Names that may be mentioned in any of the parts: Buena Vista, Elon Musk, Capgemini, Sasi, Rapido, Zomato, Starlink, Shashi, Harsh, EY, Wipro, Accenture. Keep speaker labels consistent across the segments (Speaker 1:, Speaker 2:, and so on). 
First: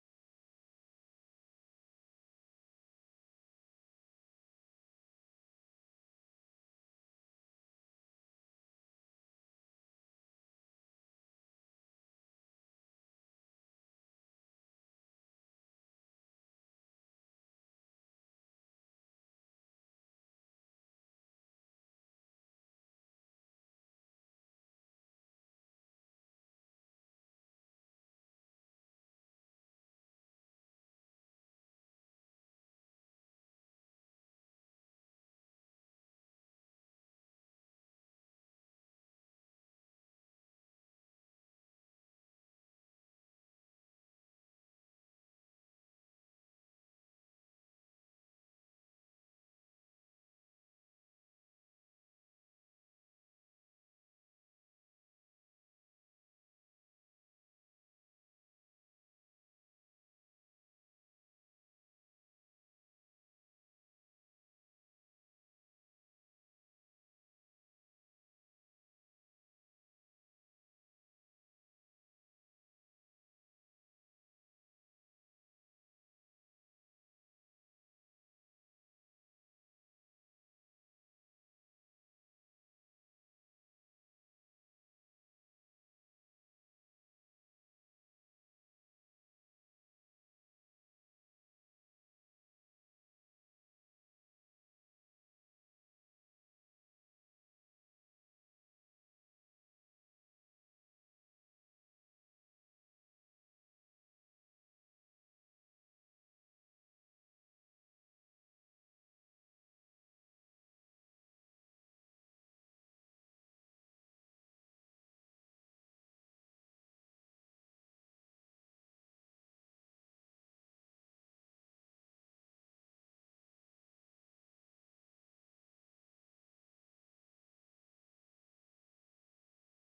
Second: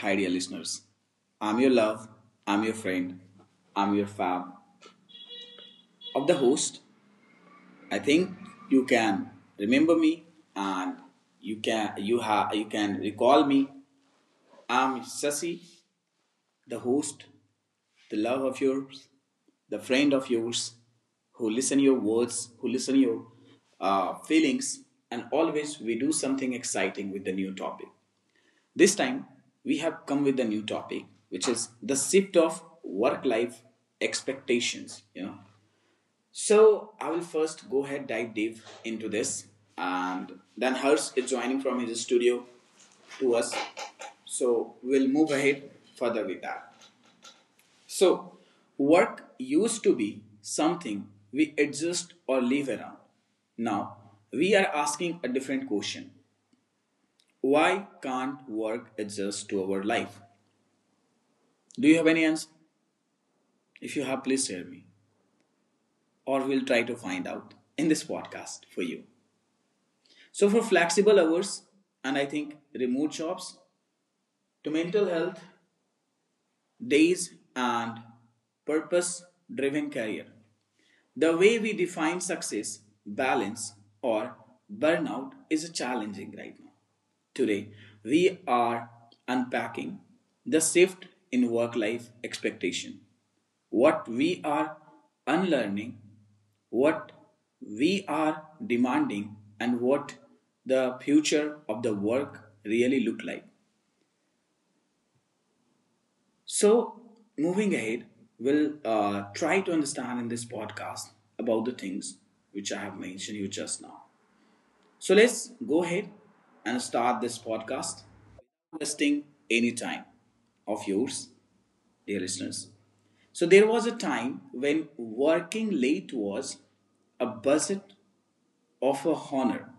Speaker 1: Hi, dear listeners. I'm your love. I'm your friend. I'm your fab of the host. I think you can remember me and you can recall me. I'm Sasi, the host, the love of yours, the friend of yours, who listen your words, who listen your feelings, and always we do something exciting with the new topic. This time, we have come with a new topic, which is the shift of work life expectations. You know, so I will first go ahead dive deep into this, and then Harsh is joining from his studio to us. So we'll move ahead further with that. So, work used to be something we exist or live around. Now, we are asking a different question. Why can't work adjust to our life? Do you have any answer? If you have, please share me, or we'll try to find out in this podcast for you. So, for flexible hours and I think remote jobs, to mental health, days, and purpose driven career. The way we define success, balance, or burnout is challenging right now. Today, we are unpacking the shift in work life expectation, what we are unlearning, what we are demanding, and what the future of the work really look like. So, moving ahead, we'll try to understand in this podcast about the things which I have mentioned you just now. So, let's go ahead and start this podcast. Wasting any time of yours, dear listeners. So, there was a time when working late was a buzzet of a honor.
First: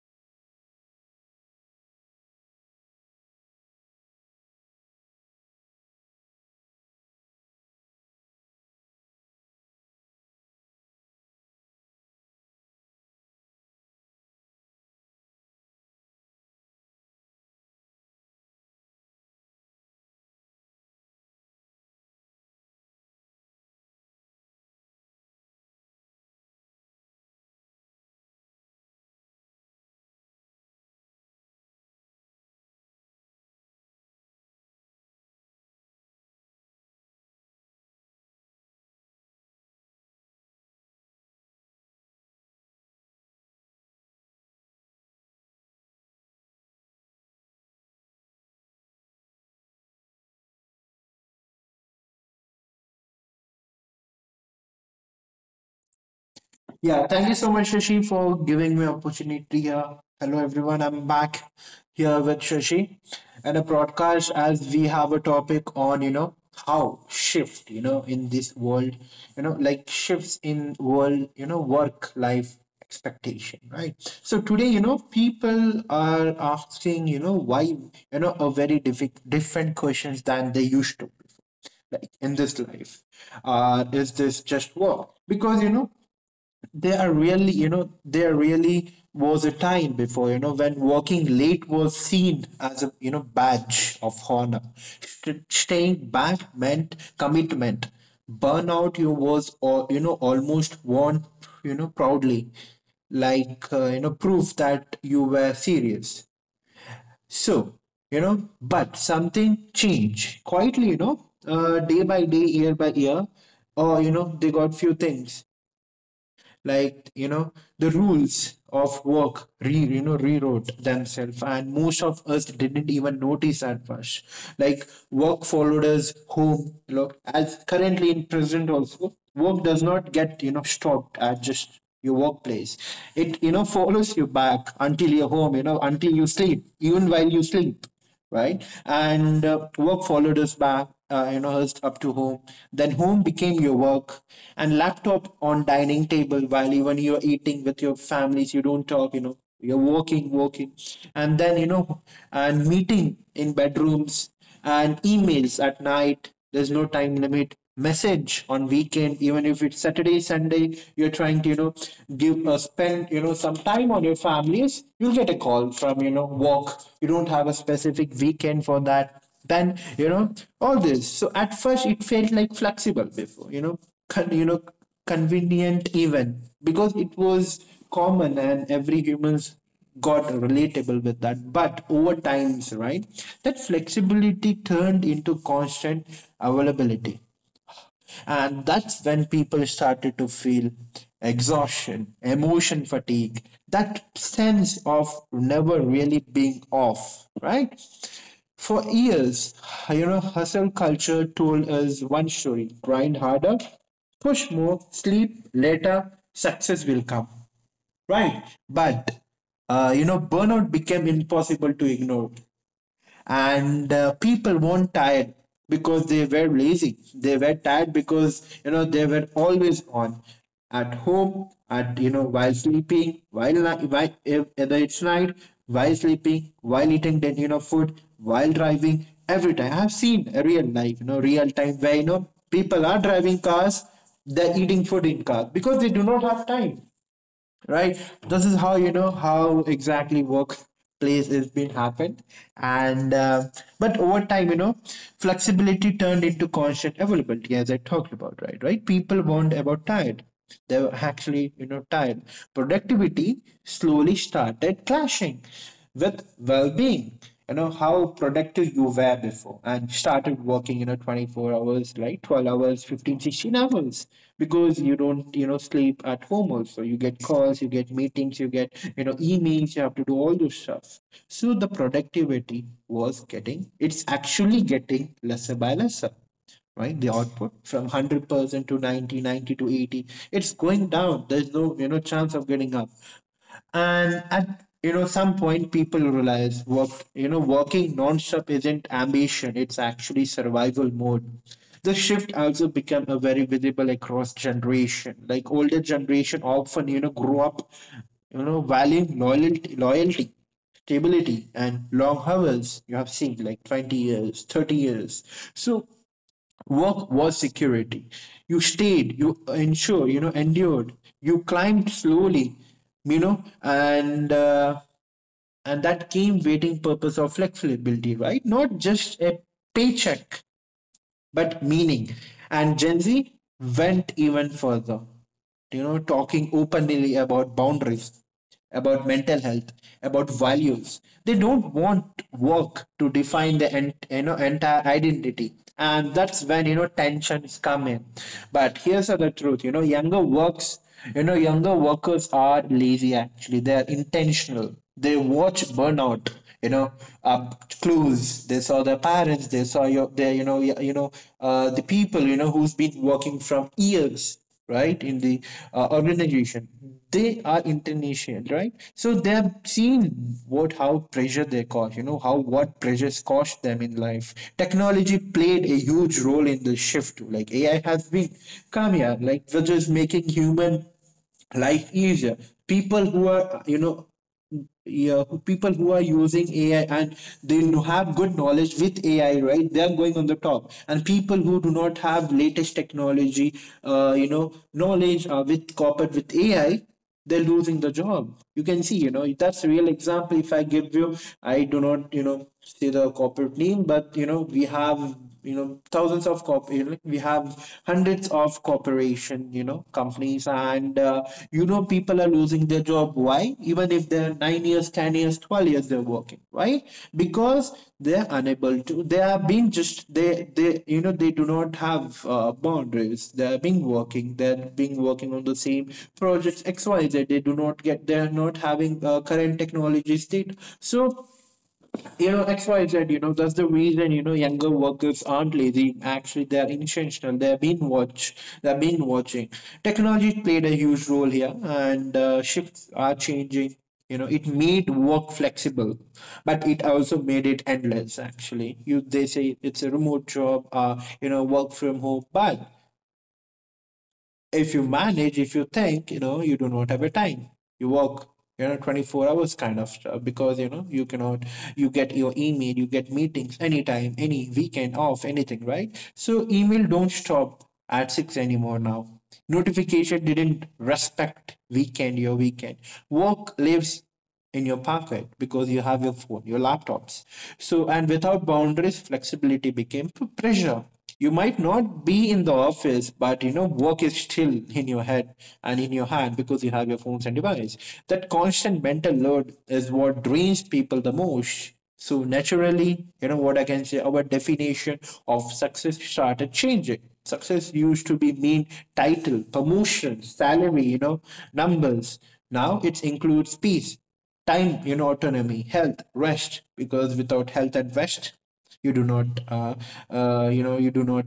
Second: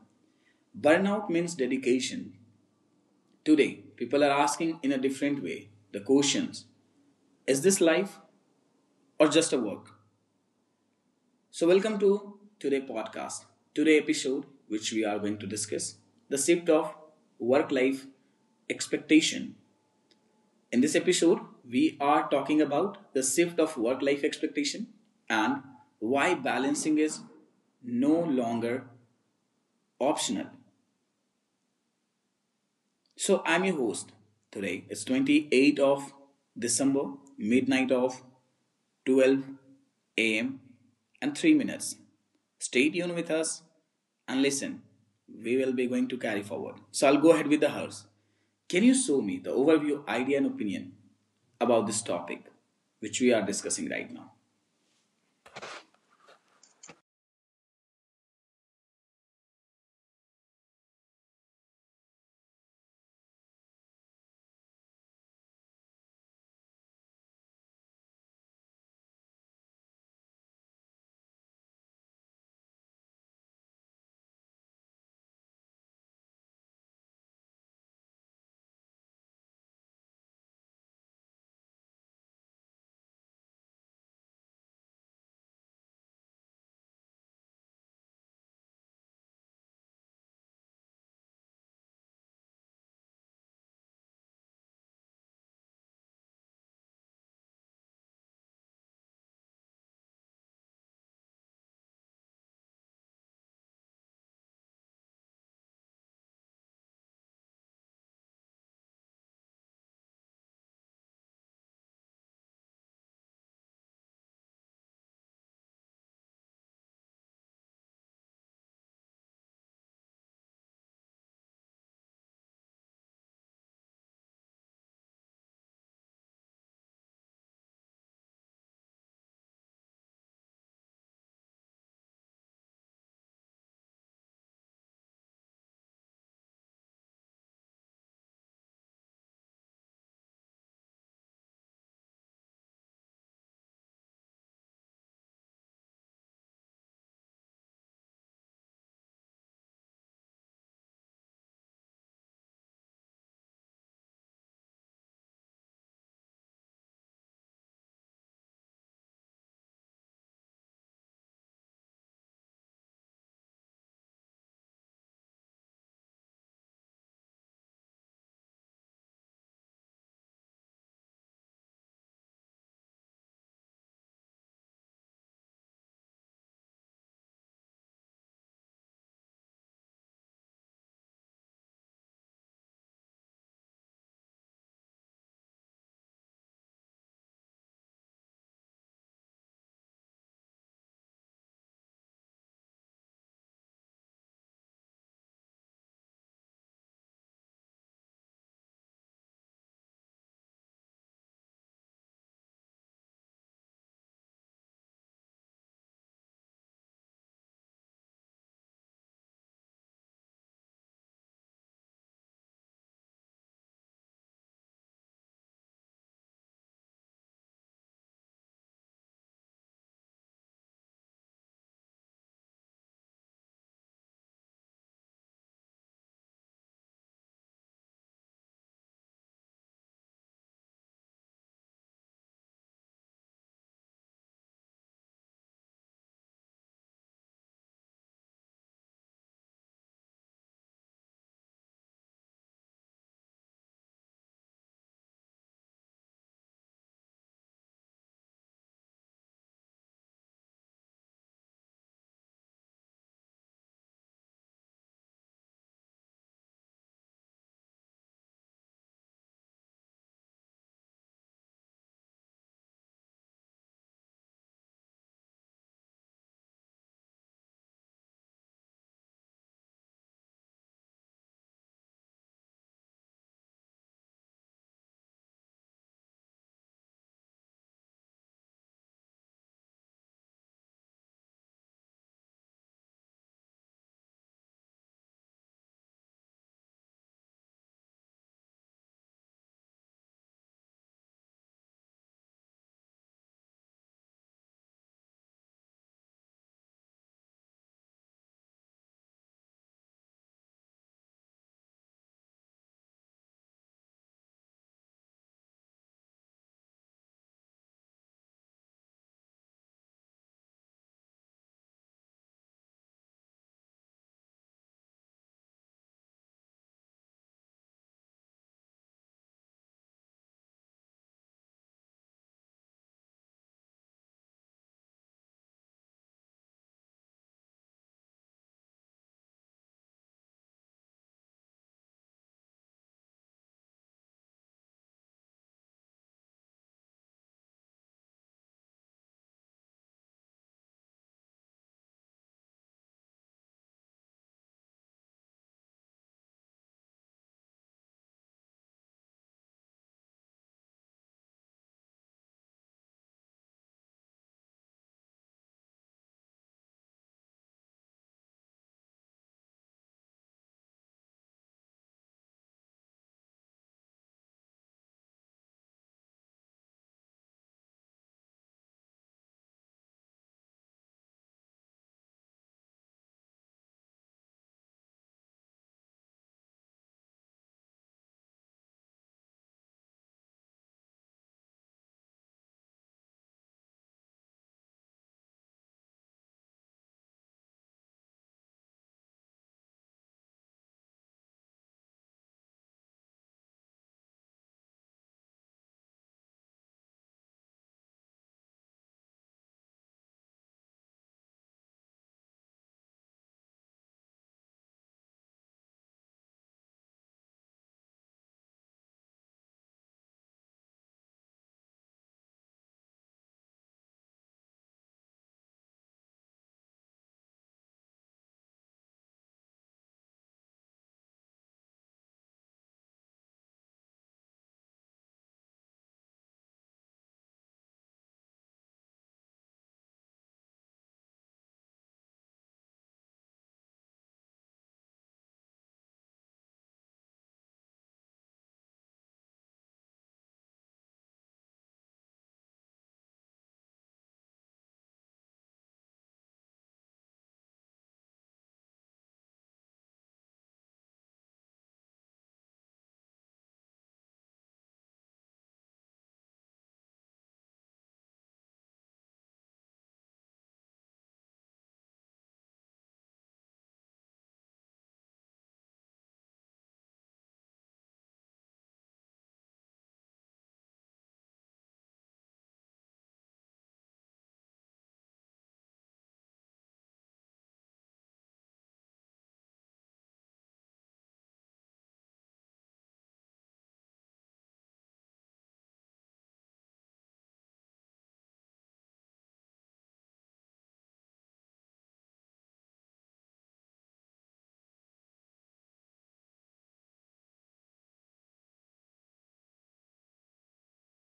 Speaker 1: Burnout means dedication. Today, people are asking in a different way the questions. Is this life or just a work? So welcome to today podcast. Today episode which we are going to discuss the shift of work life expectation. In this episode we are talking about the shift of work life expectation and why balancing is no longer optional. So I'm your host today. It's 28th of December, midnight of 12 a.m. and 3 minutes. Stay tuned with us and listen. We will be going to carry forward. So I'll go ahead with the house. Can you show me the overview, idea, and opinion about this topic which we are discussing right now?
Speaker 2: Yeah, thank you so much, Shashi, for giving me opportunity here. Hello, everyone. I'm back here with Shashi and a broadcast as we have a topic on, how shift, in this world, like shifts in world, work life expectation, right? So today, people are asking, why, a very different questions than they used to like in this life. Is this just work? Because there are really, there really was a time before, when working late was seen as a, badge of honor. Staying back meant commitment. Burnout you was, or you know, almost worn, you know, proudly, like you know, proof that you were serious. So, you know, but something changed quietly, you know, day by day, year by year, or you know, they got few things, like you know, the rules of work re you know, rewrote themselves, and most of us didn't even notice at first. Like, work followed us home, you know, as currently in present also work does not get, you know, stopped at just your workplace. It, you know, follows you back until your home, you know, until you sleep, even while you sleep, right? And work followed us back, you know, us up to home. Then home became your work, and laptop on dining table while even you're eating with your families, you don't talk, you know, you're working, working, and then you know, and meeting in bedrooms and emails at night. There's no time limit. Message on weekend, even if it's Saturday, Sunday, you're trying to, you know, give spend, you know, some time on your families, you'll get a call from, you know, work. You don't have a specific weekend for that. Then, you know, all this. So at first it felt like flexible before, you know, you know, convenient even, because it was common and every humans got relatable with that, but over times, right, that flexibility turned into constant availability, and that's when people started to feel exhaustion, emotion fatigue, that sense of never really being off, right? For years, you know, hustle culture told us one story: grind harder, push more, sleep later, success will come, right? But, you know, burnout became impossible to ignore, and people weren't tired because they were lazy, they were tired because, you know, they were always on, at home, at you know, while sleeping, while if, whether it's night, while sleeping, while eating, then you know food, while driving. Every time I've seen a real life, you know, real time, where you know, people are driving cars, they're eating food in cars because they do not have time, right? This is how, you know, how exactly workplace is being happened. And but over time, you know, flexibility turned into constant availability, as I talked about, right? Right, people weren't about tired, they were actually, you know, tired. Productivity slowly started clashing with well-being. You know how productive you were before, and started working, you know, 24 hours, like 12 hours, 15, 16 hours, because you don't, you know, sleep at home also, you get calls, you get meetings, you get, you know, emails, you have to do all those stuff. So the productivity was getting, it's actually getting lesser by lesser, right? The output from 100% to 90, 90 to 80, it's going down. There's no, you know, chance of getting up. And at, you know, some point, people realize work, you know, working non-stop isn't ambition, it's actually survival mode. The shift also become a very visible across generation. Like older generation often, you know, grew up, you know, valuing loyalty, loyalty, stability, and long hours. You have seen like 20 years, 30 years. So work was security. You stayed, you ensured, you know, endured. You climbed slowly, you know, and that came waiting purpose of flexibility, right? Not just a paycheck but meaning. And Gen Z went even further, you know, talking openly about boundaries, about mental health, about values. They don't want work to define the you know, entire identity. And that's when, you know, tensions come in. But here's the truth, you know, younger works, you know, younger workers are lazy actually. They are intentional. They watch burnout, you know, uh, clues. They saw their parents, they saw your their, you know, the people, you know, who's been working from years, right, in the organization. They are international, right? So they have seen what, how pressure they cause, you know, how what pressures cost them in life. Technology played a huge role in the shift. Like AI has been come here, like, which is making human life easier. People who are, you know, yeah, people who are using AI and they have good knowledge with AI, right? They are going on the top, and people who do not have latest technology, you know, knowledge with coupled with AI, they're losing the job. You can see, you know, that's a real example. If I give you, I do not, you know, say the corporate name, but you know, we have, you know, thousands of corp, we have hundreds of corporation, you know, companies, and you know, people are losing their job. Why? Even if they're 9 years, 10 years, 12 years they're working, why? Because they're unable to, they are being just, they, you know, they do not have boundaries, they're being working, they're being working on the same projects xyz. They do not get, they're not having current technology state. So, you know, XYZ. You know, that's the reason, you know, younger workers aren't lazy. Actually, they're intentional. They've been watch. They've been watching. Technology played a huge role here, and shifts are changing. You know, it made work flexible, but it also made it endless. Actually, you they say it's a remote job. You know, work from home, but if you manage, if you think, you know, you do not have a time. You work, you know, 24 hours kind of stuff because, you know, you cannot, you get your email, you get meetings anytime, any weekend off, anything, right? So email don't stop at 6 anymore now. Notification didn't respect weekend, your weekend. Work lives in your pocket because you have your phone, your laptops. So, and without boundaries, flexibility became pressure. You might not be in the office, but you know, work is still in your head and in your hand, because you have your phones and device. That constant mental load is what drains people the most. So naturally, you know, what I can say, our definition of success started changing. Success used to be mean title, promotion, salary, you know, numbers. Now it includes peace, time, you know, autonomy, health, rest. Because without health and rest, you do not, you know, you do not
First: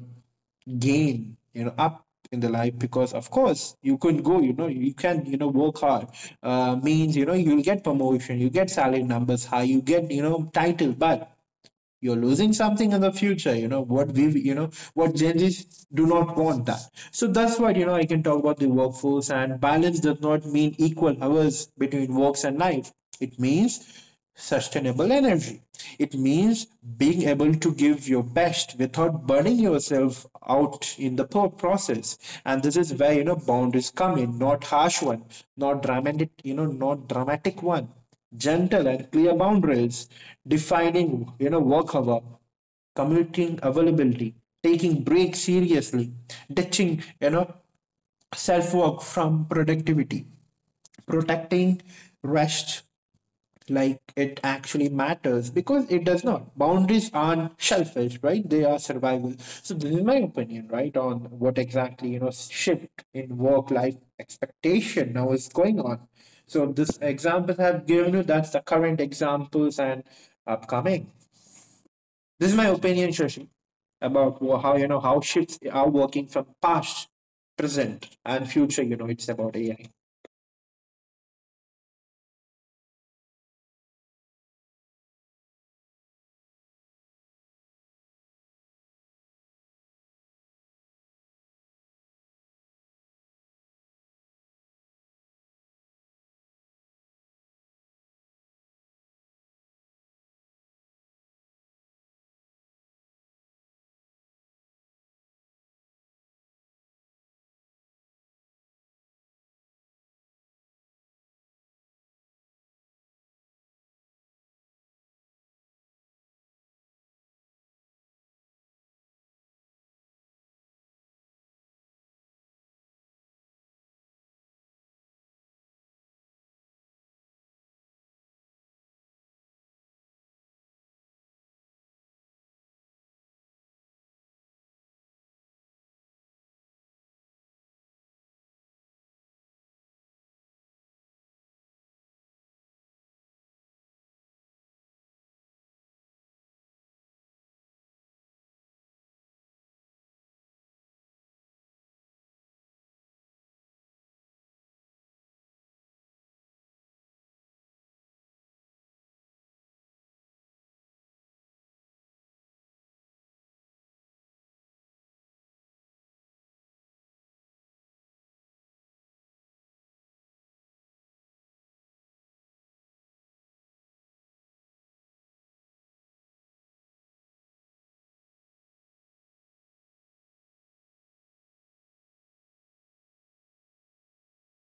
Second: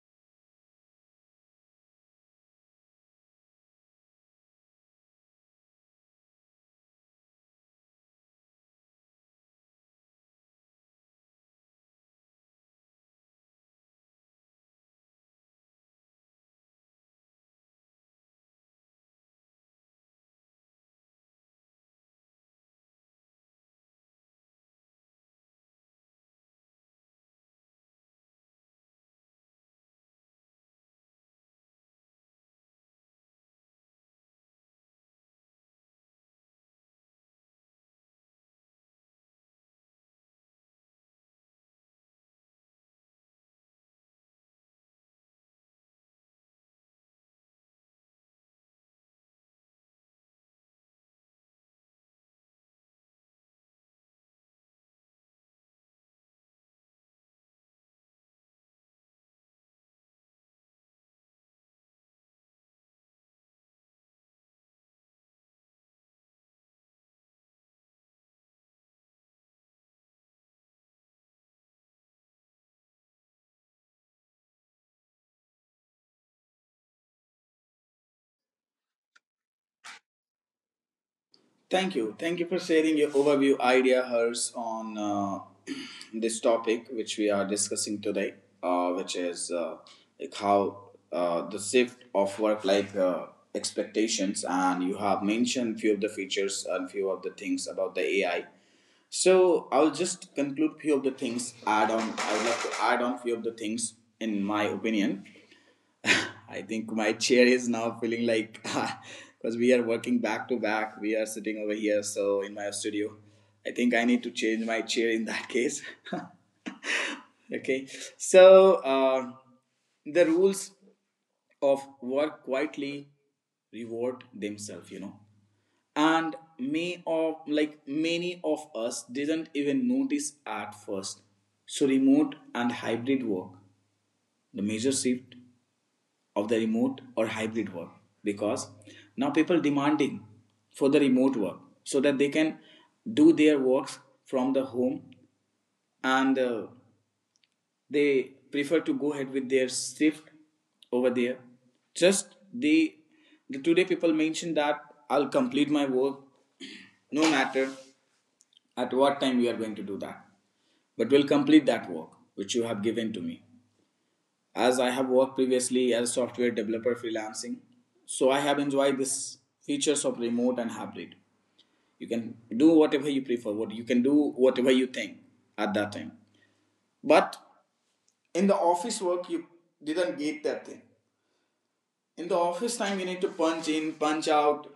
Speaker 2: gain, you know, up in the life. Because of course you could go, you know, you can, you know, work hard, means, you know, you'll get promotion, you get salary numbers high, you get, you know, title, but you're losing something in the future. You know what we, you know, what Gen Z's do not want that. So that's what, you know, I can talk about. The workforce and balance does not mean equal hours between works and life. It means sustainable energy. It means being able to give your best without burning yourself out in the process. And this is where, you know, boundaries come in, not harsh one, not dramatic, you know, not dramatic one, gentle and clear boundaries, defining, you know, work hour, commuting availability, taking breaks seriously, ditching, you know, self work from productivity, protecting rest like it actually matters, because it does not. Boundaries aren't selfish, right? They are survival. So this is my opinion, right, on what exactly, you know, shift in work-life expectation now is going on. So this examples I've given you, that's the current examples and upcoming. This is my opinion, Shashi, about how, you know, how shifts are working from past, present, and future. You know, it's about AI.
Speaker 1: Thank you. Thank you for sharing your overview idea, hers, on this topic which we are discussing today, which is like how the shift of work-life expectations, and you have mentioned few of the features and few of the things about the AI. So I'll just conclude few of the things. Add on. I would like to add on few of the things in my opinion. I think my chair is now feeling like because we are working back to back. We are sitting over here, so in my studio. I think I need to change my chair in that case. Okay, so the rules of work quietly reward themselves, you know, and may of like many of us didn't even notice at first. So remote and hybrid work, the major shift of the remote or hybrid work because now people demanding for the remote work so that they can do their works from the home and they prefer to go ahead with their shift over there just the today people mentioned that I'll complete my work no matter at what time you are going to do that but will complete that work which you have given to me as I have worked previously as a software developer freelancing. So I have enjoyed this features of remote and hybrid. You can do whatever you prefer, what you can do whatever you think at that time. But in the office work you didn't get that thing. In the office time you need to punch in, punch out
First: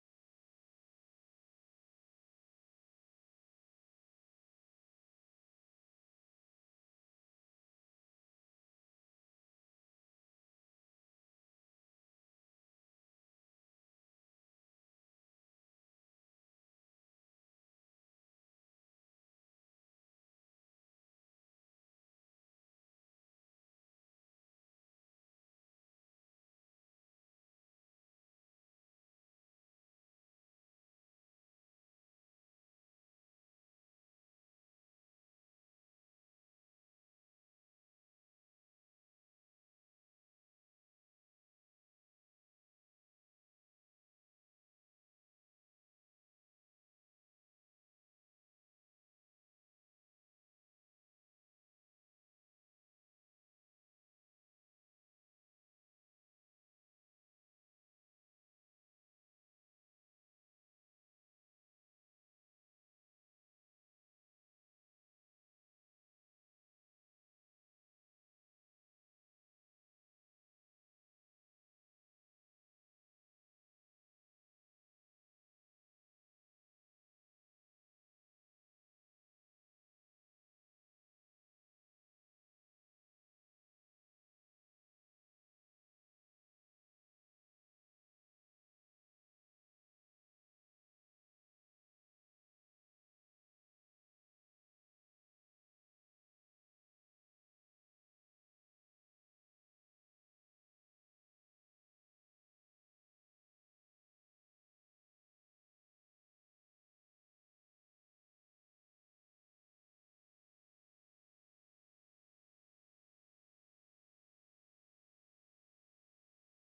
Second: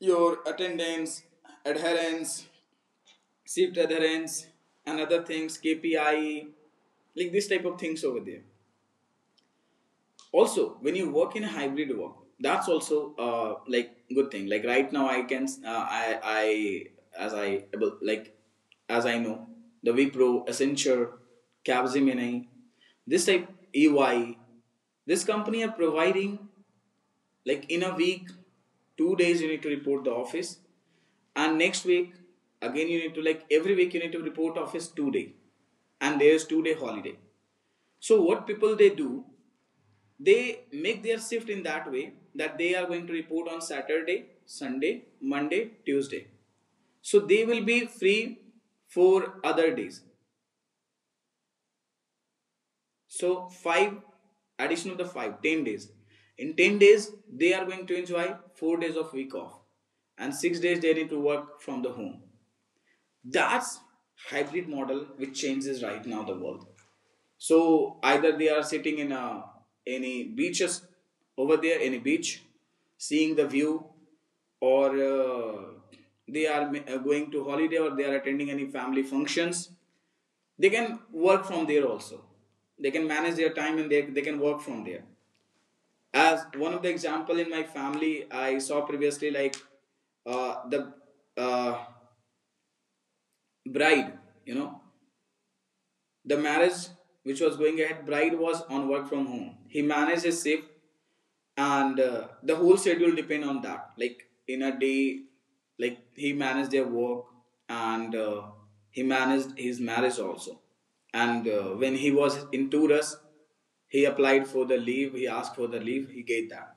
Speaker 1: your attendance, adherence, shift adherence, and other things, KPI, like this type of things over there. Also when you work in a hybrid work that's also like good thing. Like right now I can I as I able- like as I know the Wipro, Accenture, Capgemini, this type, EY, this company are providing like in a week 2 days you need to report the office, and next week again you need to, like every week you need to report office 2 day, and there's 2 day holiday. So what people they do, they make their shift in that way that they are going to report on Saturday, Sunday, Monday, Tuesday. So they will be free for other days. So five addition of the 5 10 days. In 10 days, they are going to enjoy 4 days of week off and 6 days they need to work from the home. That's hybrid model which changes right now the world. So either they are sitting in a any beaches over there, any beach, seeing the view, or going to holiday or they are attending any family functions. They can work from there also. They can manage their time and they can work from there. As one of the example in my family, I saw previously like the uh, bride, you know, the marriage, which was going ahead, bride was on work from home. He managed his shift, and the whole schedule depend on that. Like in a day, like he managed their work, and he managed his marriage also. And when he was in Tours, he applied for the leave. He asked for the leave. He gave that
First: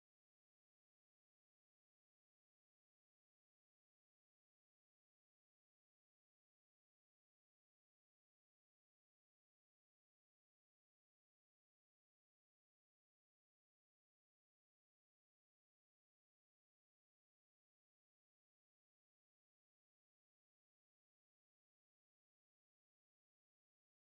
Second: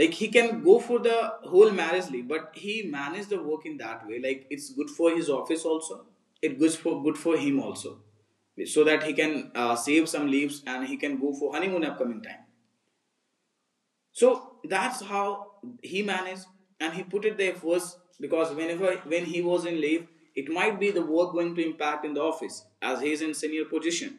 Speaker 1: like he can go for the whole marriage leave, but he managed the work in that way, like it's good for his office also, it goes for good for him also, so that he can save some leaves and he can go for honeymoon upcoming time. So that's how he managed, and he put it there first because whenever when he was in leave it might be the work going to impact in the office as he is in senior position,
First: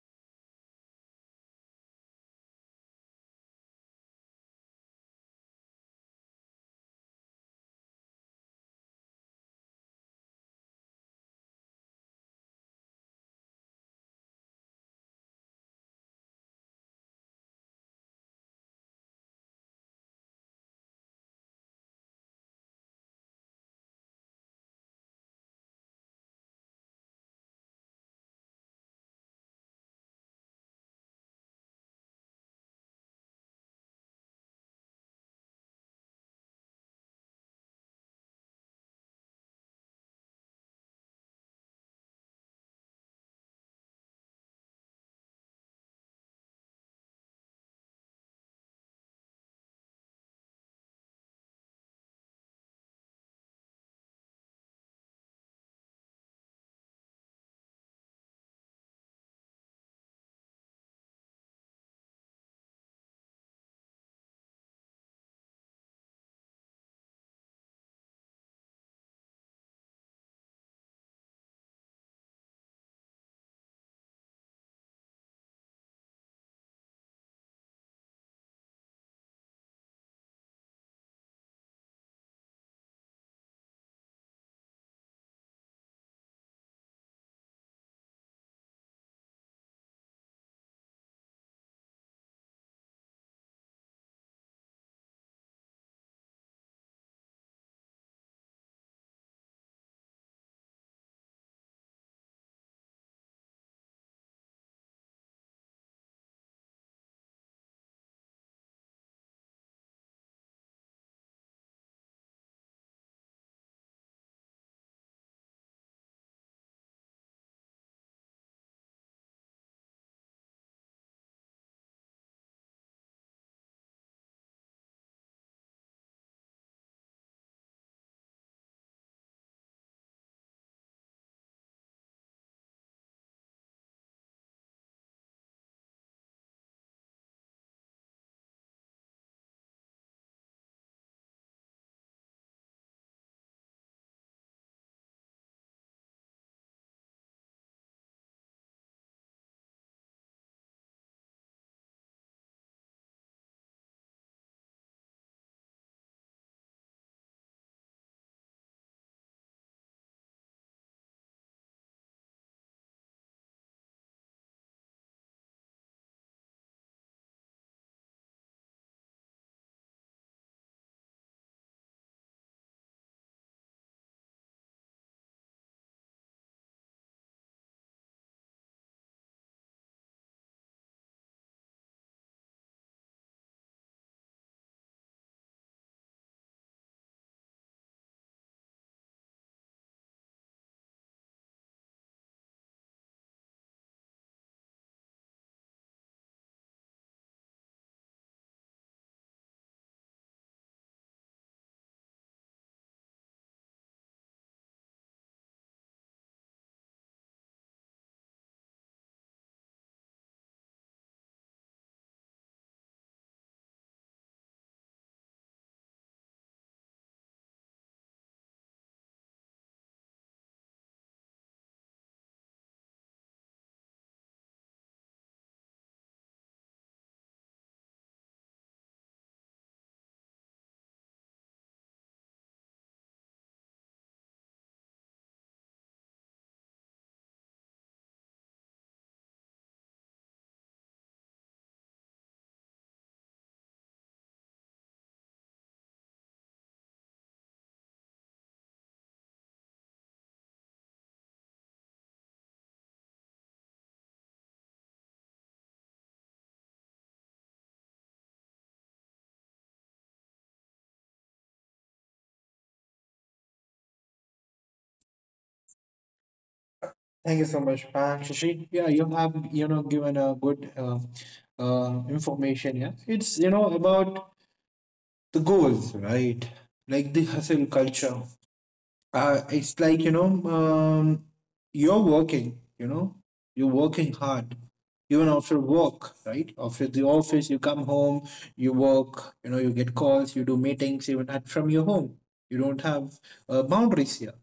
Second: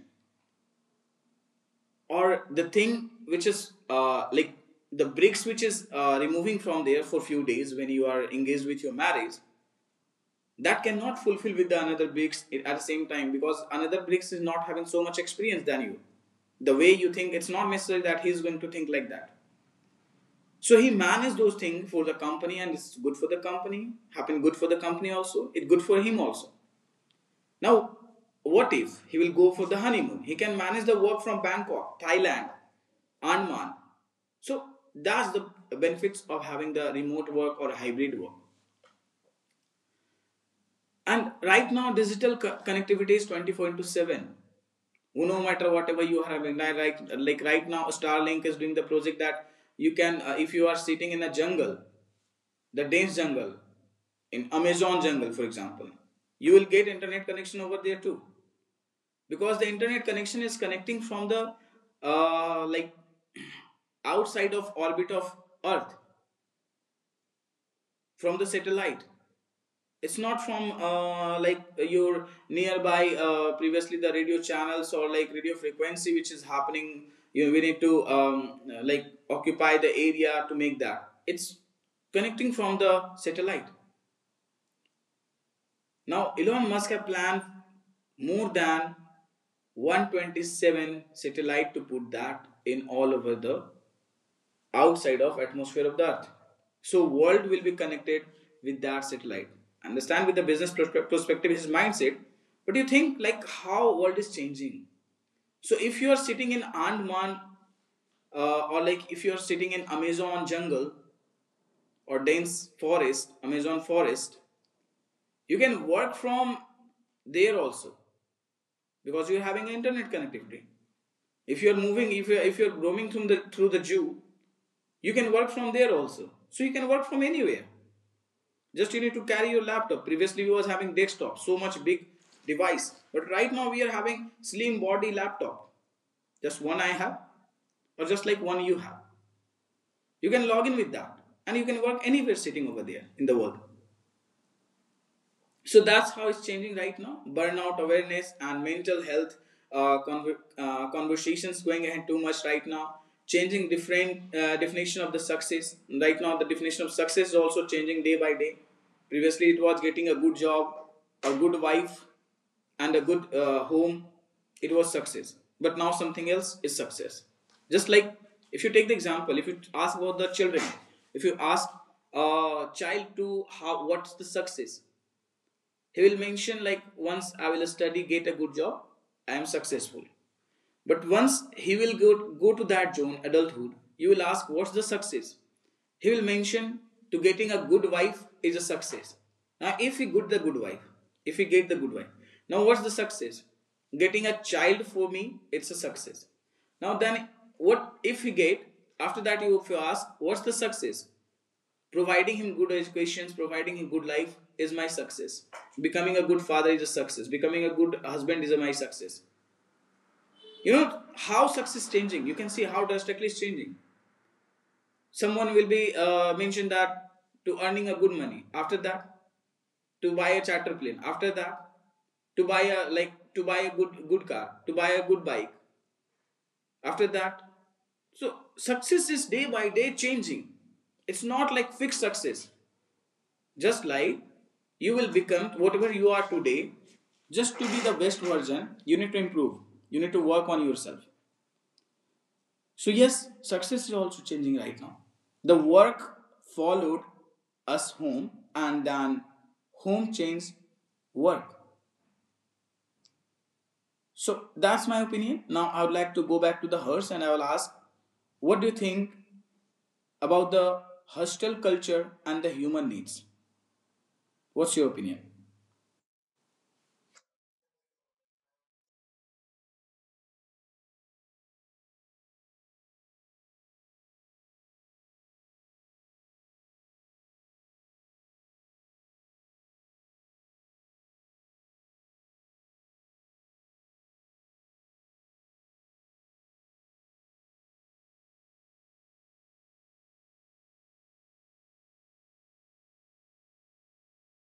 Speaker 1: or the thing which is like the bricks which is removing from there for few days when you are engaged with your marriage, that cannot fulfill with the another bricks at the same time because another bricks is not having so much experience than you, the way you think. It's not necessary that he is going to think like that. So he managed those things for the company, and it's good for the company happened good for the company also. It's good for him also. Now, what if he will go for the honeymoon? He can manage the work from Bangkok, Thailand, Andaman. So that's the benefits of having the remote work or hybrid work. And right now, digital co- connectivity is 24 into 7. No matter whatever you are having, like right now, Starlink is doing the project that you can, if you are sitting in a jungle, the dense jungle, in Amazon jungle, for example, you will get internet connection over there too. Because the internet connection is connecting from the like outside of orbit of earth, from the satellite. It's not from like your nearby previously the radio channels or like radio frequency which is happening. You know, we need to like occupy the area to make that it's connecting from the satellite. Now, Elon Musk has planned more than 127 satellite to put that in all over the outside of atmosphere of the Earth. So, world will be connected with that satellite. Understand with the business perspective, his mindset. But you think like how world is changing. So, if you are sitting in Andaman or like if you're sitting in Amazon jungle or dense forest, Amazon forest, you can work from there also. Because you're having internet connectivity. If you're moving, if you're roaming through the Jew, you can work from there also. So you can work from anywhere. Just you need to carry your laptop. Previously we was having desktop, so much big device, but right now we are having slim body laptop. Just one I have, or just like one you have. You can log in with that, and you can work anywhere sitting over there in the world. So that's how it's changing right now. Burnout awareness and mental health uh, con conversations going ahead too much right now, changing different definition of the success. Right now the definition of success is also changing day by day. Previously it was getting a good job, a good wife, and a good home. It was success, but now something else is success. Just like, if you take the example, if you ask about the children, if you ask a child to, how, what's the success? He will mention like, once I will study, get a good job, I am successful. But once he will go to that zone, adulthood, you will ask what's the success. He will mention to getting a good wife is a success. Now if he get the good wife, if he get the good wife now what's the success? Getting a child for me, it's a success. Now then, what if he get, after that, you, if you ask what's the success? Providing him good educations, providing him good life is my success. Becoming a good father is a success. Becoming a good husband is my success. You know how success is changing. You can see how drastically it's changing. Someone will be mentioned that to earning a good money. After that, to buy a charter plane. After that, to buy a like to buy a good car. To buy a good bike. After that, so success is day by day changing. It's not like fixed success. Just like, you will become whatever you are today, just to be the best version, you need to improve. You need to work on yourself. So, yes, success is also changing right now. The work followed us home, and then home changed work. So, that's my opinion. Now, I would like to go back to the hearse and I will ask, what do you think about the hostel culture and the human needs? What's your opinion?
Speaker 2: Thank you so much, Shashi. Yeah, you have, you know, given a good, information. Yeah, it's, you know, about the goals, right? Like the hustle culture. It's like, you know, you're working. You know, you're working hard. Even after work, right? After the office, you come home, you work. You know, you get calls, you do meetings, even at from your home. You don't have boundaries here.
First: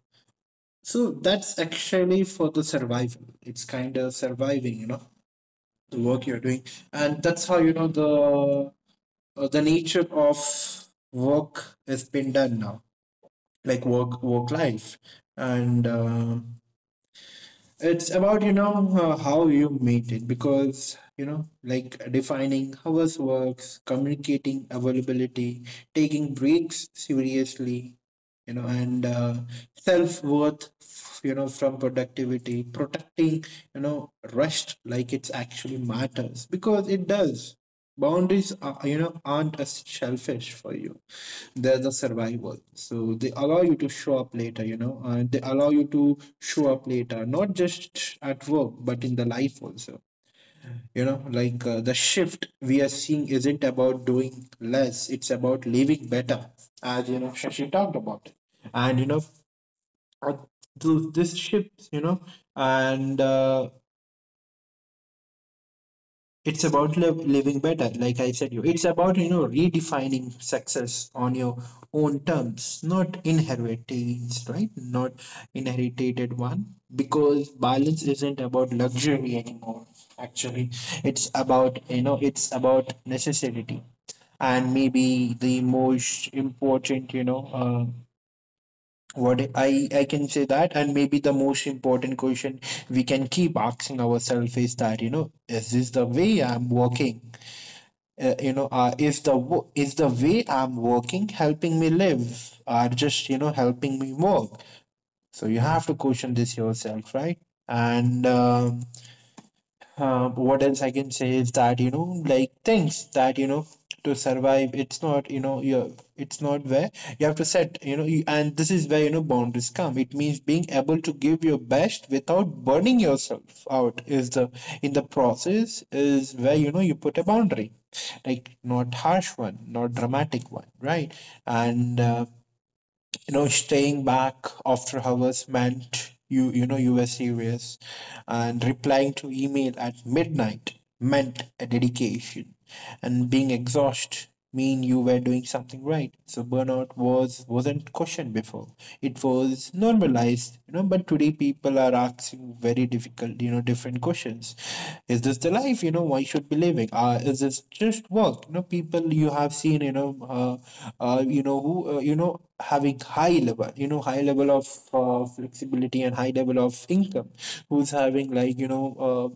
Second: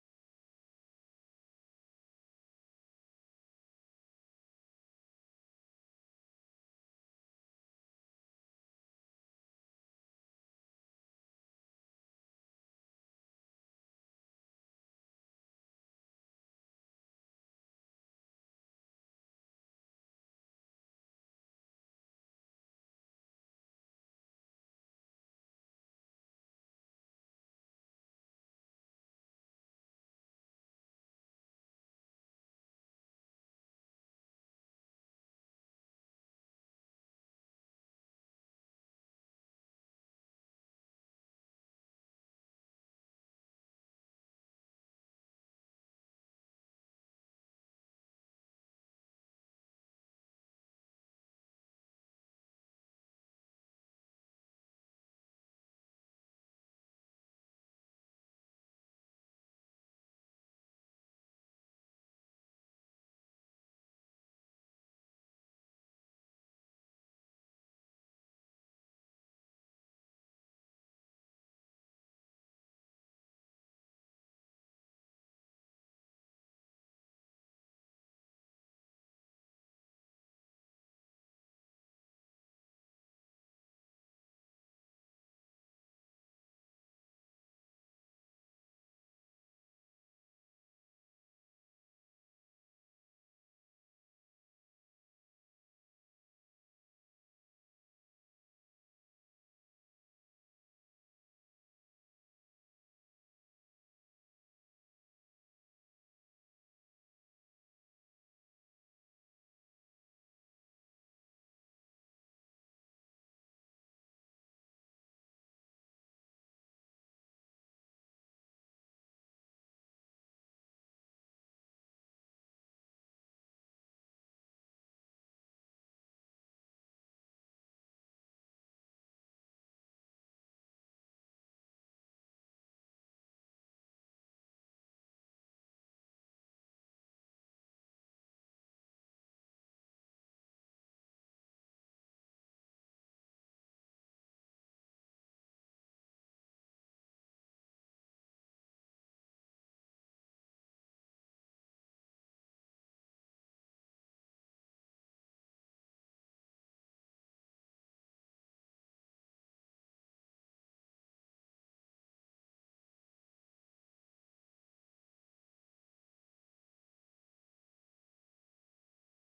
Speaker 2: So that's actually for the survival. It's kind of surviving, the work you're doing, and that's how the nature of work has been done now, like work life, and it's about, how you meet it because, like defining hours works, communicating availability, taking breaks seriously, you know, and self worth, from productivity, protecting, rest, like it's actually matters because it does. Boundaries are, aren't as selfish for you. They're the survival. So they allow you to show up later, and they allow you to show up later, not just at work, but in the life also. The shift we are seeing isn't about doing less, it's about living better, as you know, Shashi talked about. And you know, uh, th- This shift, you know, and it's about living better like I said you, it's about redefining success on your own terms, not inheritance, right? Not inherited one, because balance isn't about luxury anymore, actually. It's about, it's about necessity. And maybe the most important, what I can say that, and maybe the most important question we can keep asking ourselves is that, is this the way I'm walking? Is the way I'm working helping me live, or just, helping me work? So you have to question this yourself, right? and What else I can say is that, like things that, to survive, it's not, you know you it's not where you have to set, and this is where, boundaries come. It means being able to give your best without burning yourself out is the, in the process is where, you put a boundary, like not harsh one, not dramatic one, right? and you know staying back after hours meant you were serious, and replying to email at midnight meant a dedication, and being exhausted mean you were doing something right. So burnout was, wasn't questioned before. It was normalized, but today many people are asking very difficult, you know, different questions. Is this the life? You know, why should be living? Is this just work? You know, people you have seen, uh, who, having high level, high level of flexibility and high level of income, who's having like, you know,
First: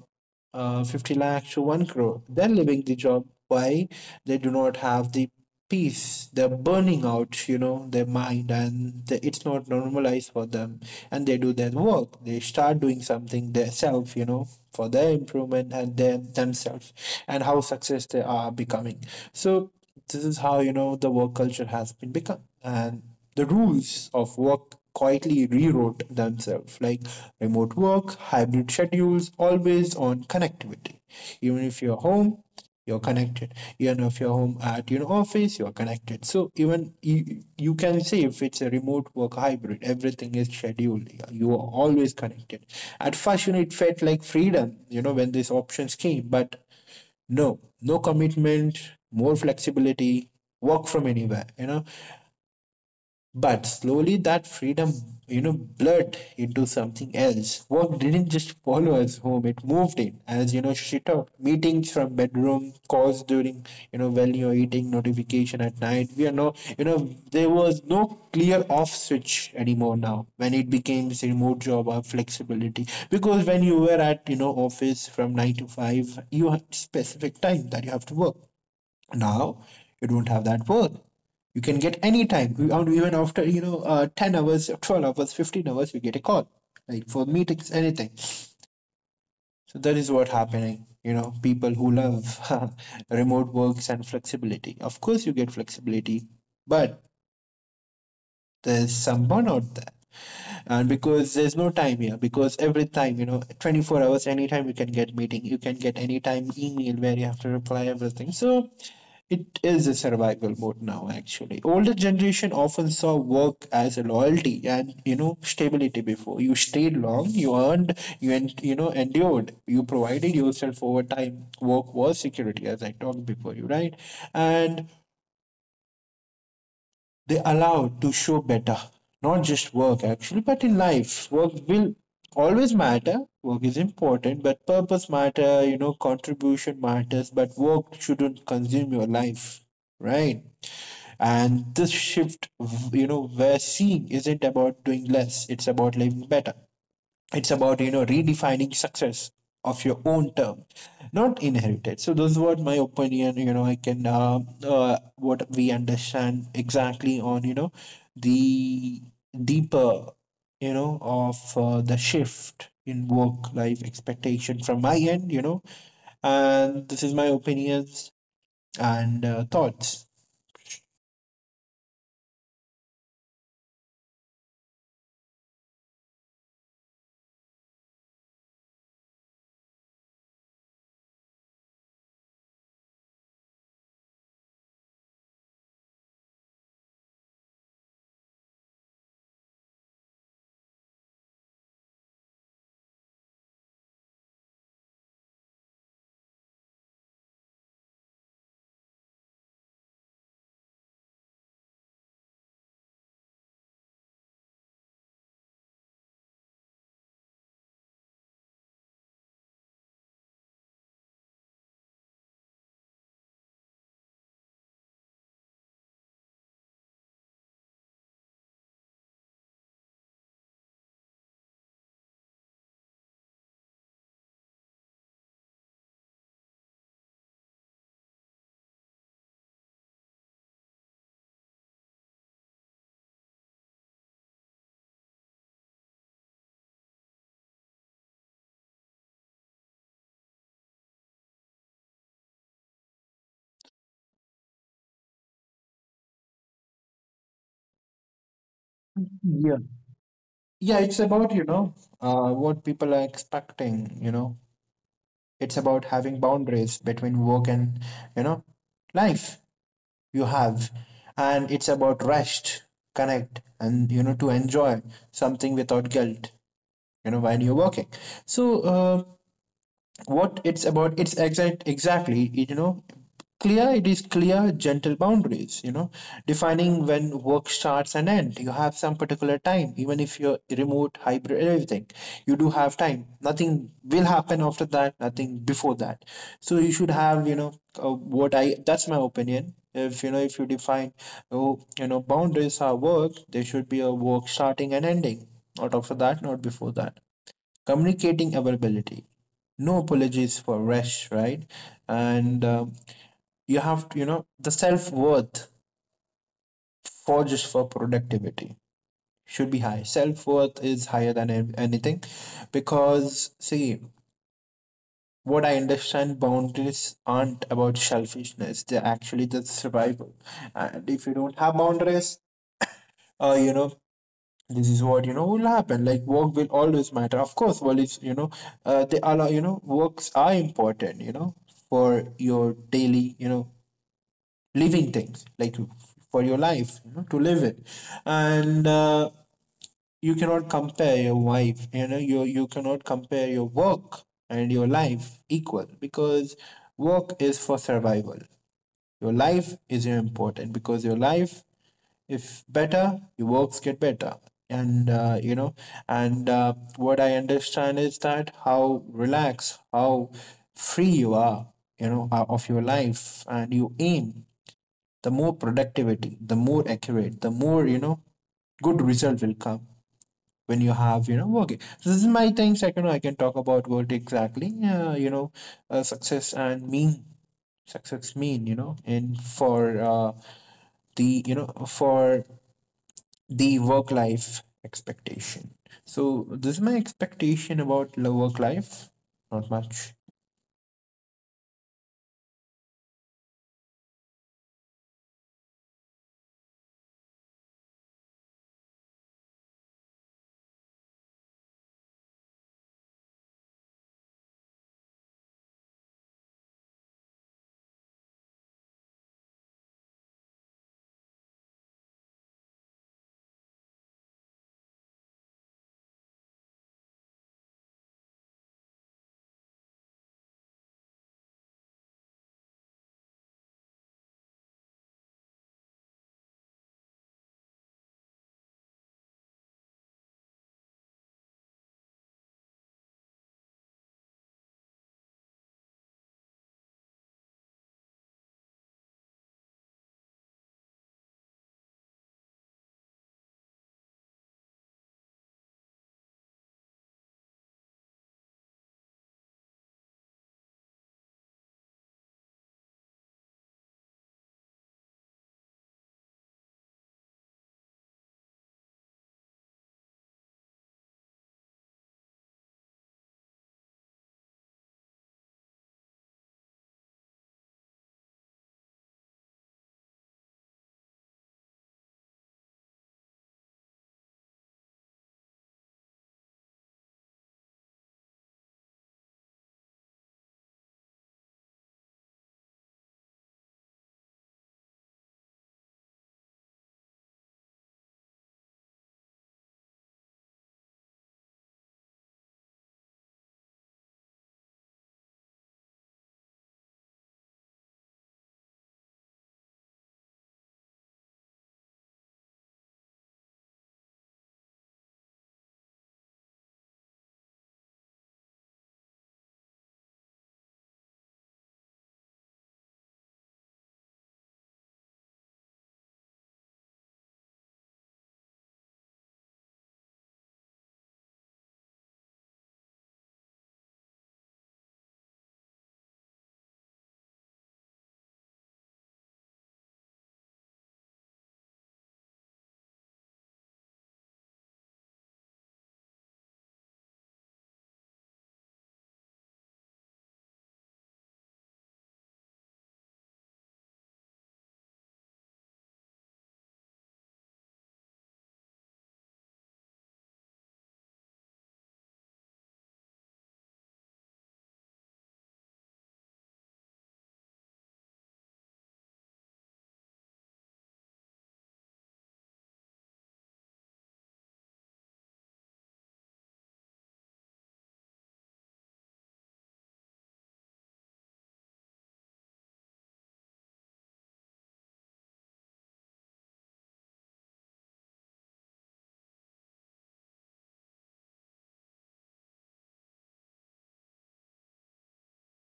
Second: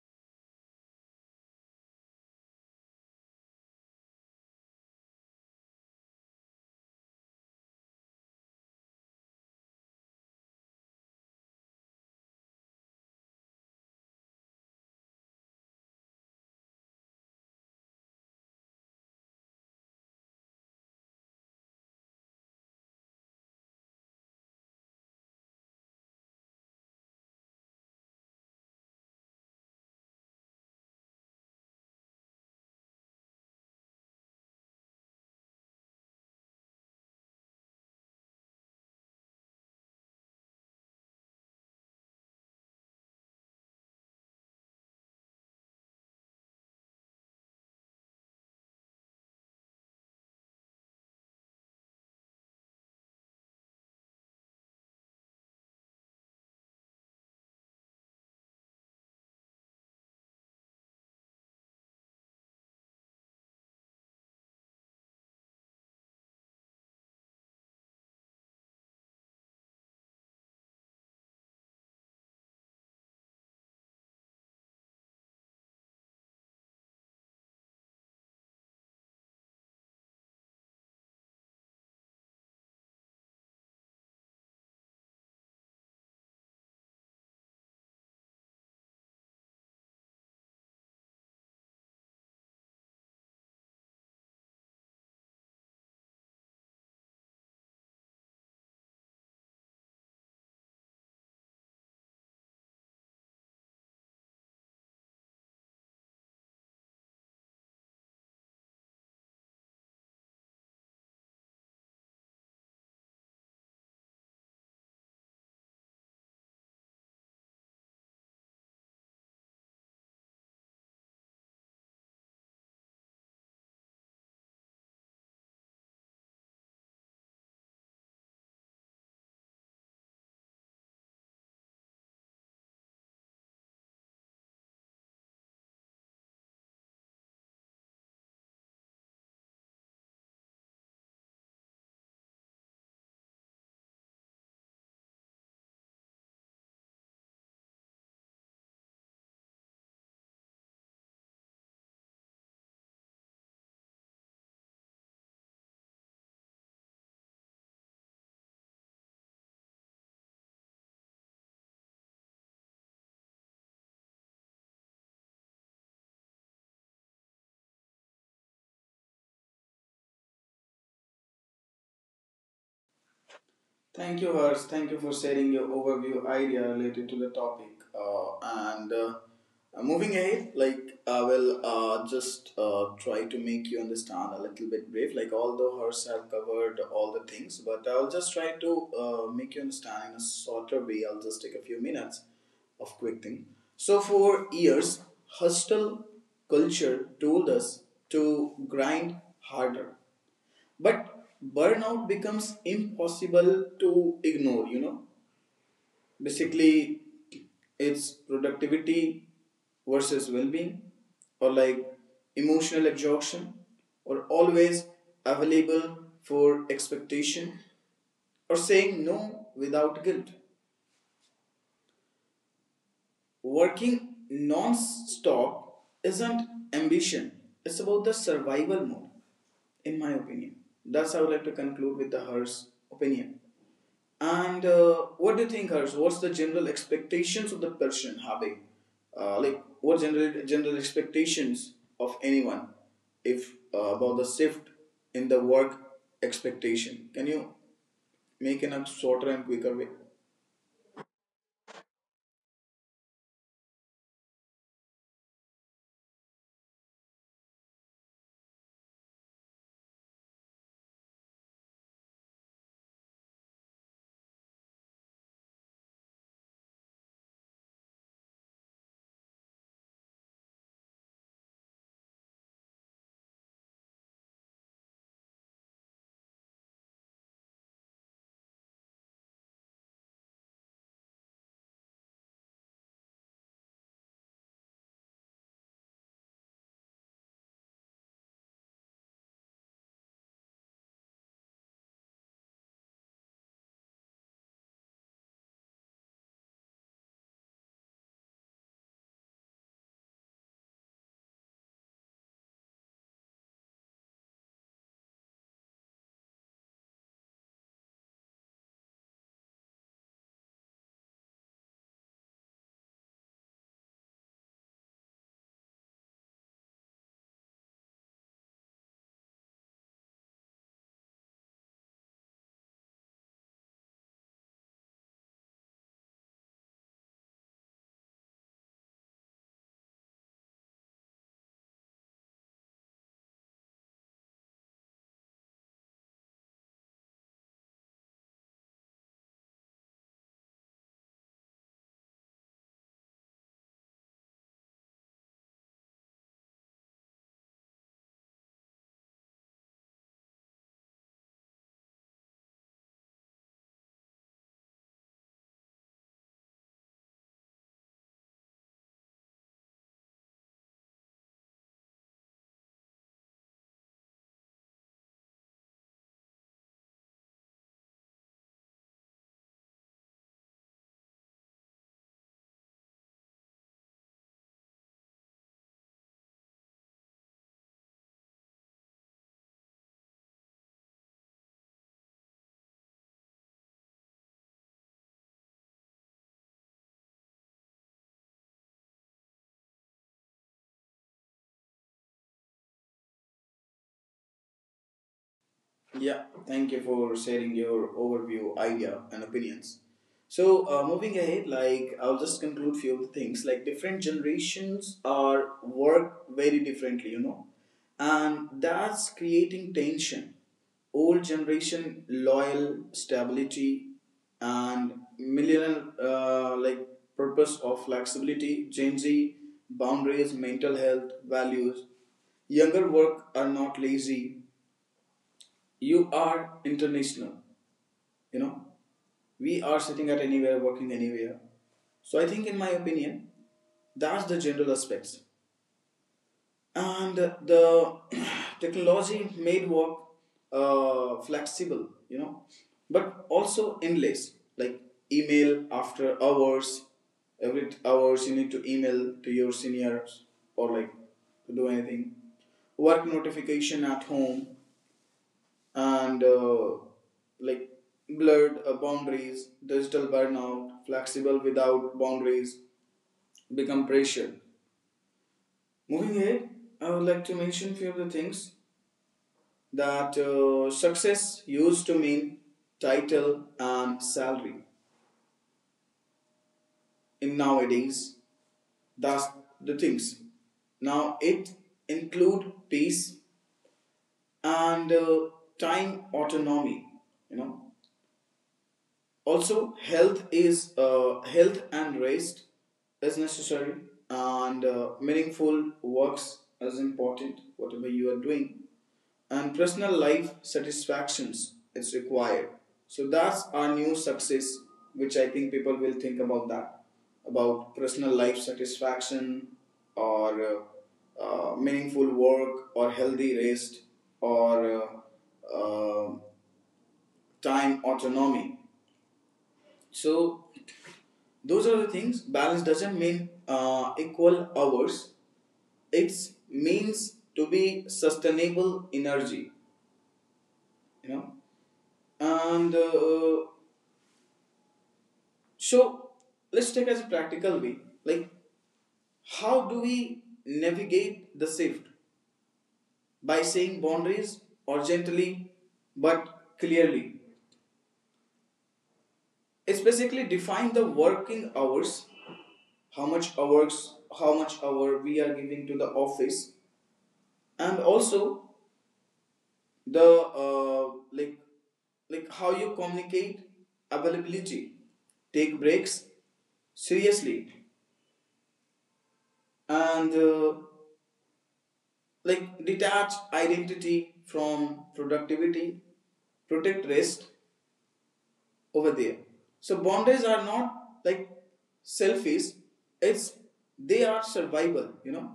Speaker 2: uh, uh, 50 lakhs to 1 crore. They're leaving the job. Why? They do not have the peace. They're burning out, you know, their mind. And the, it's not normalized for them. And they do their work. They start doing something themselves, you know, for their improvement and their, themselves, and how success they are becoming. So this is how, you know, the work culture has been become. And the rules of work quietly rewrote themselves, like remote work, hybrid schedules, always on connectivity. Even if you're home, you're connected. Even if you're home at your office, you're connected. So even you, you can say if it's a remote work hybrid, everything is scheduled. You are always connected. At first, you know, it felt like freedom, you know, when these options came, but no, no commitment, more flexibility, work from anywhere, you know, but slowly that freedom, you know, blurred into something else. Work didn't just follow us home, it moved in. As you know, she talked. Meetings from bedroom, calls during, you know, while you're eating, notification at night. We are no, you know, there was no clear off switch anymore now, when it became this remote job or flexibility. Because when you were at, you know, office from 9 to 5, you had specific time that you have to work. Now you don't have that work. You can get any time. And even after, 10 hours, 12 hours, 15 hours, you get a call like for meetings, anything. So that is what happening. You know, people who love remote works and flexibility. Of course, you get flexibility, but there's some burnout there. And because there's no time here, because every time, you know, 24 hours, anytime you can get meeting, you can get anytime email where you have to reply everything. So it is a survival mode now, actually. Older generation often saw work as a loyalty and, you know, stability. Before you stayed long, you earned, you en- you know endured, you provided yourself over time. Work was security, as I talked before you, right? And they allowed to show better, not just work actually, but in life. Work will always matter. Work is important, but purpose matter. You know, contribution matters, but work shouldn't consume your life, right? And this shift, you know, we're seeing isn't about doing less, it's about living better. It's about, you know, redefining success of your own term, not inherited. So, those were my opinion, you know, what we understand exactly on, you know, the deeper, you know, of the shift in work life expectation from my end, you know, and this is my opinions and thoughts.
Speaker 1: Thank you, Hers. Thank you for sharing your overview idea related to the topic. And Moving ahead, like I will just try to make you understand a little bit brief. Like although Hers have covered all the things, but I'll just try to make you understand in a shorter way. I'll just take a few minutes of quick thing. So for years, hostile culture told us to grind harder, but burnout becomes impossible to ignore, you know. Basically, it's productivity versus well being, or like emotional exhaustion, or always available for expectation, or saying no without guilt. Working non stop isn't ambition, it's about the survival mode, in my opinion. That's how I would like to conclude with the HERS opinion. And what do you think, Harsh? What's the general expectations of the person having? Like, what general expectations of anyone if about the shift in the work expectation? Can you make in a shorter and
Speaker 2: Yeah.
Speaker 1: quicker way?
Speaker 2: Yeah, it's about, what people are expecting, you know. It's about having boundaries between work and, you know, life you have. And it's about rest, connect, and, you know, to enjoy something without guilt, you know, while you're working. So, what it's about, it's exactly you know, clear it is clear gentle boundaries, you know, defining when work starts and end. You have some particular time, even if you're remote hybrid everything, you do have time. Nothing will happen after that, nothing before that. So you should have, you know, what I that's my opinion. If, you know, if you define, oh, you know, boundaries are work, there should be a work starting and ending, not after that, not before that. Communicating availability, no apologies for rest, right? and you have to, you know, the self-worth for just for productivity should be high. Self-worth is higher than anything. Because see, what I understand, boundaries aren't about selfishness, they're actually the survival. And if you don't have boundaries, uh, you know this is what, you know, will happen. Like work will always matter, of course, well it's, they allow, you know, works are important, you know, for your daily, you know, living things, like for your life, you know, to live it. And you cannot compare your wife, you know, you cannot compare your work and your life equal, because work is for survival, your life is important. Because your life, if better, your works get better. And you know and what I understand is that, how relaxed, how free you are, you know, of your life and you aim, the more productivity, the more accurate, the more, you know, good result will come when you have, you know, working. So this is my things. I can talk about what exactly, success and mean. Success mean, you know, and for, the, you know, for the work life expectation. So this is my expectation about work life. Not much.
Speaker 1: Yeah, thank you for sharing your overview, idea, and opinions. So, moving ahead, like I'll just conclude few of the things. Like different generations are work very differently, you know, and that's creating tension. Old generation loyal stability, and millennial like purpose of flexibility. Gen Z boundaries, mental health, values. Younger work are not lazy, you are international, you know, we are sitting at anywhere, working anywhere. So I think in my opinion that's the general aspects. And the technology made work flexible, you know, but also endless, like email after hours, every hours you need to email to your seniors, or like to do anything, work notification at home, and like blurred boundaries, digital burnout, flexible without boundaries become pressure. Moving ahead, I would like to mention few of the things that success used to mean title and salary. In nowadays, that's the things. Now it include peace and time autonomy. You know, also health is health and rest is necessary, and meaningful works is important whatever you are doing, and personal life satisfactions is required. So that's our new success, which I think people will think about that, about personal life satisfaction, or meaningful work, or healthy rest, or time autonomy. So those are the things. Balance doesn't mean equal hours, it means to be sustainable energy, you know. And So let's take as a practical way, like how do we navigate the shift by saying boundaries or gently but clearly. It's basically define the working hours, how much hours, how much hour we are giving to the office, and also the like how you communicate availability, take breaks seriously, and like detach identity from productivity, protect rest over there. So boundaries are not like selfish, it's, they are survival, you know.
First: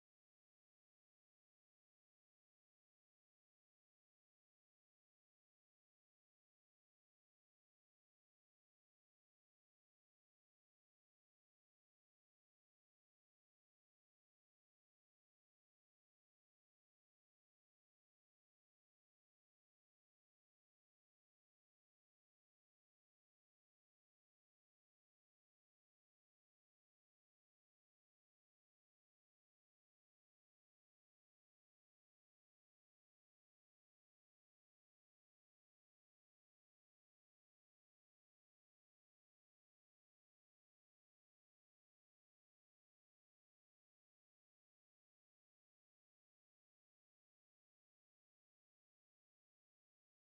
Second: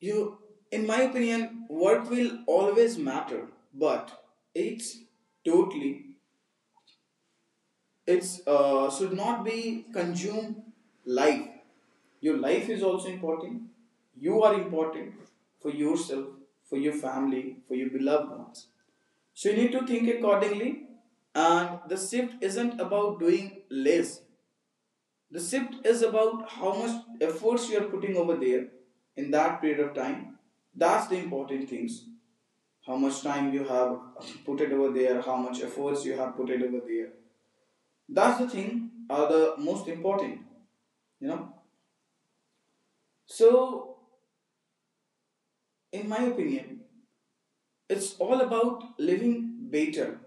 Speaker 1: You, in my opinion, work will always matter, but it's totally, it's should not be consumed life. Your life is also important. You are important for yourself, for your family, for your beloved ones. So you need to think accordingly. And the shift isn't about doing less, the shift is about how much efforts you are putting over there in that period of time. That's the important things. How much time you have put it over there, how much efforts you have put it over there, that's the thing are the most important, you know. So in my opinion, it's all about living better.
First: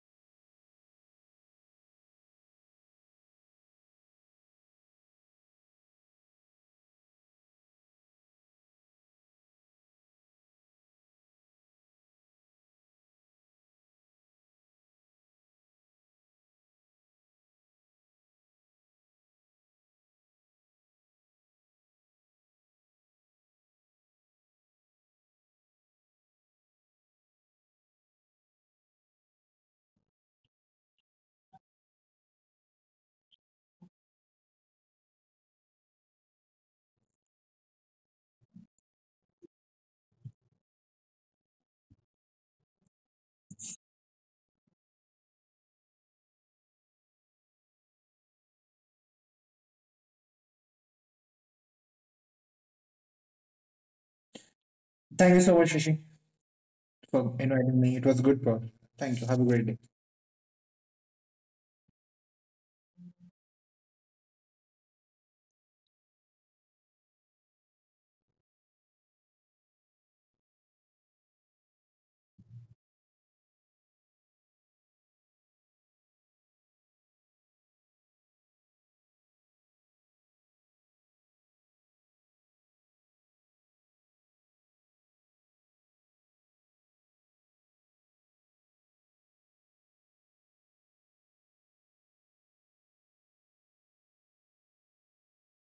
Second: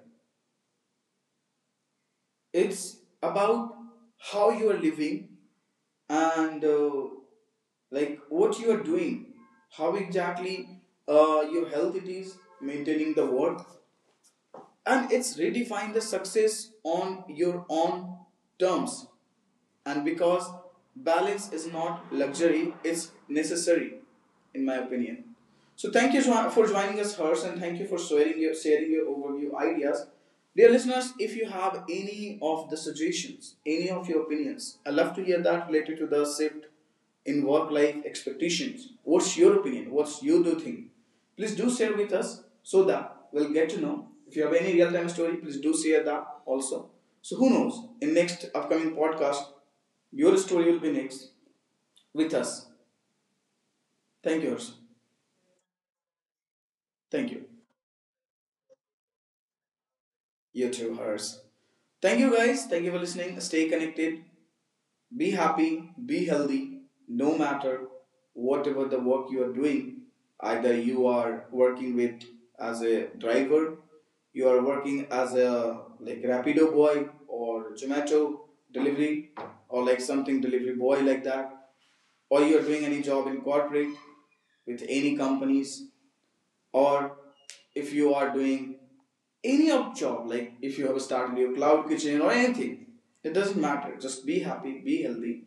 Speaker 1: It's about how you are living, and like what you are doing, how exactly your health it is maintaining the work, and it's redefine the success on your own terms. And because balance is not luxury, it's necessary, in my opinion. So thank you for joining us, Hers, and thank you for sharing your overview ideas. Dear listeners, if you have any of the suggestions, any of your opinions, I love to hear that related to the shift in work life expectations. What's your opinion? What's you do think? Please do share with us so that we'll get to know. If you have any real time story, please do share that also. So who knows? In next upcoming podcast, your story will be next with us. Thank you, Harsh.
Speaker 2: Thank you so much, Rishi,
Speaker 1: Thank
Speaker 2: for
Speaker 1: you.
Speaker 2: inviting me. It was a good pod. Thank you. Have a great day.
Speaker 1: You too, Harsh. Thank you guys. Thank you for listening. Stay connected. Be happy, be healthy, no matter whatever the work you are doing. Either you are working with as a driver, you are working as a like Rapido boy or Zomato delivery, or like something delivery boy like that, or you are doing any job in corporate with any companies, or if you are doing any of job, like if you have started your cloud kitchen or anything, it doesn't matter. Just be happy, be healthy,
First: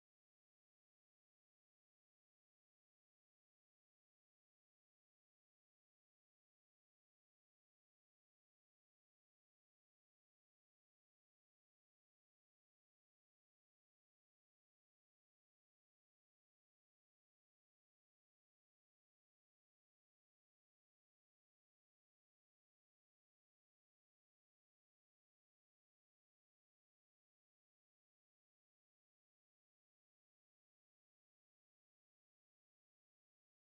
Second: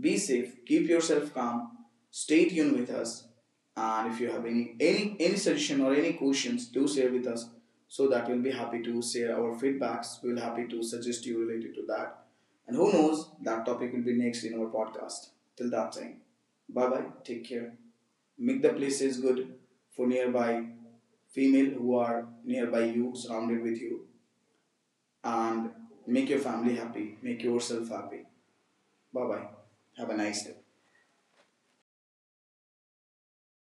Speaker 1: be safe, keep yourself calm, stay tuned with us. And if you have any any suggestion or any questions, do share with us, so that we'll be happy to share our feedbacks, we'll be happy to suggest you related to that, and who knows, that topic will be next in our podcast. Till that time, bye bye, take care. Make the places good for nearby female who are nearby you, surrounded with you, and make your family happy. Make yourself happy. Bye bye. Have a nice day.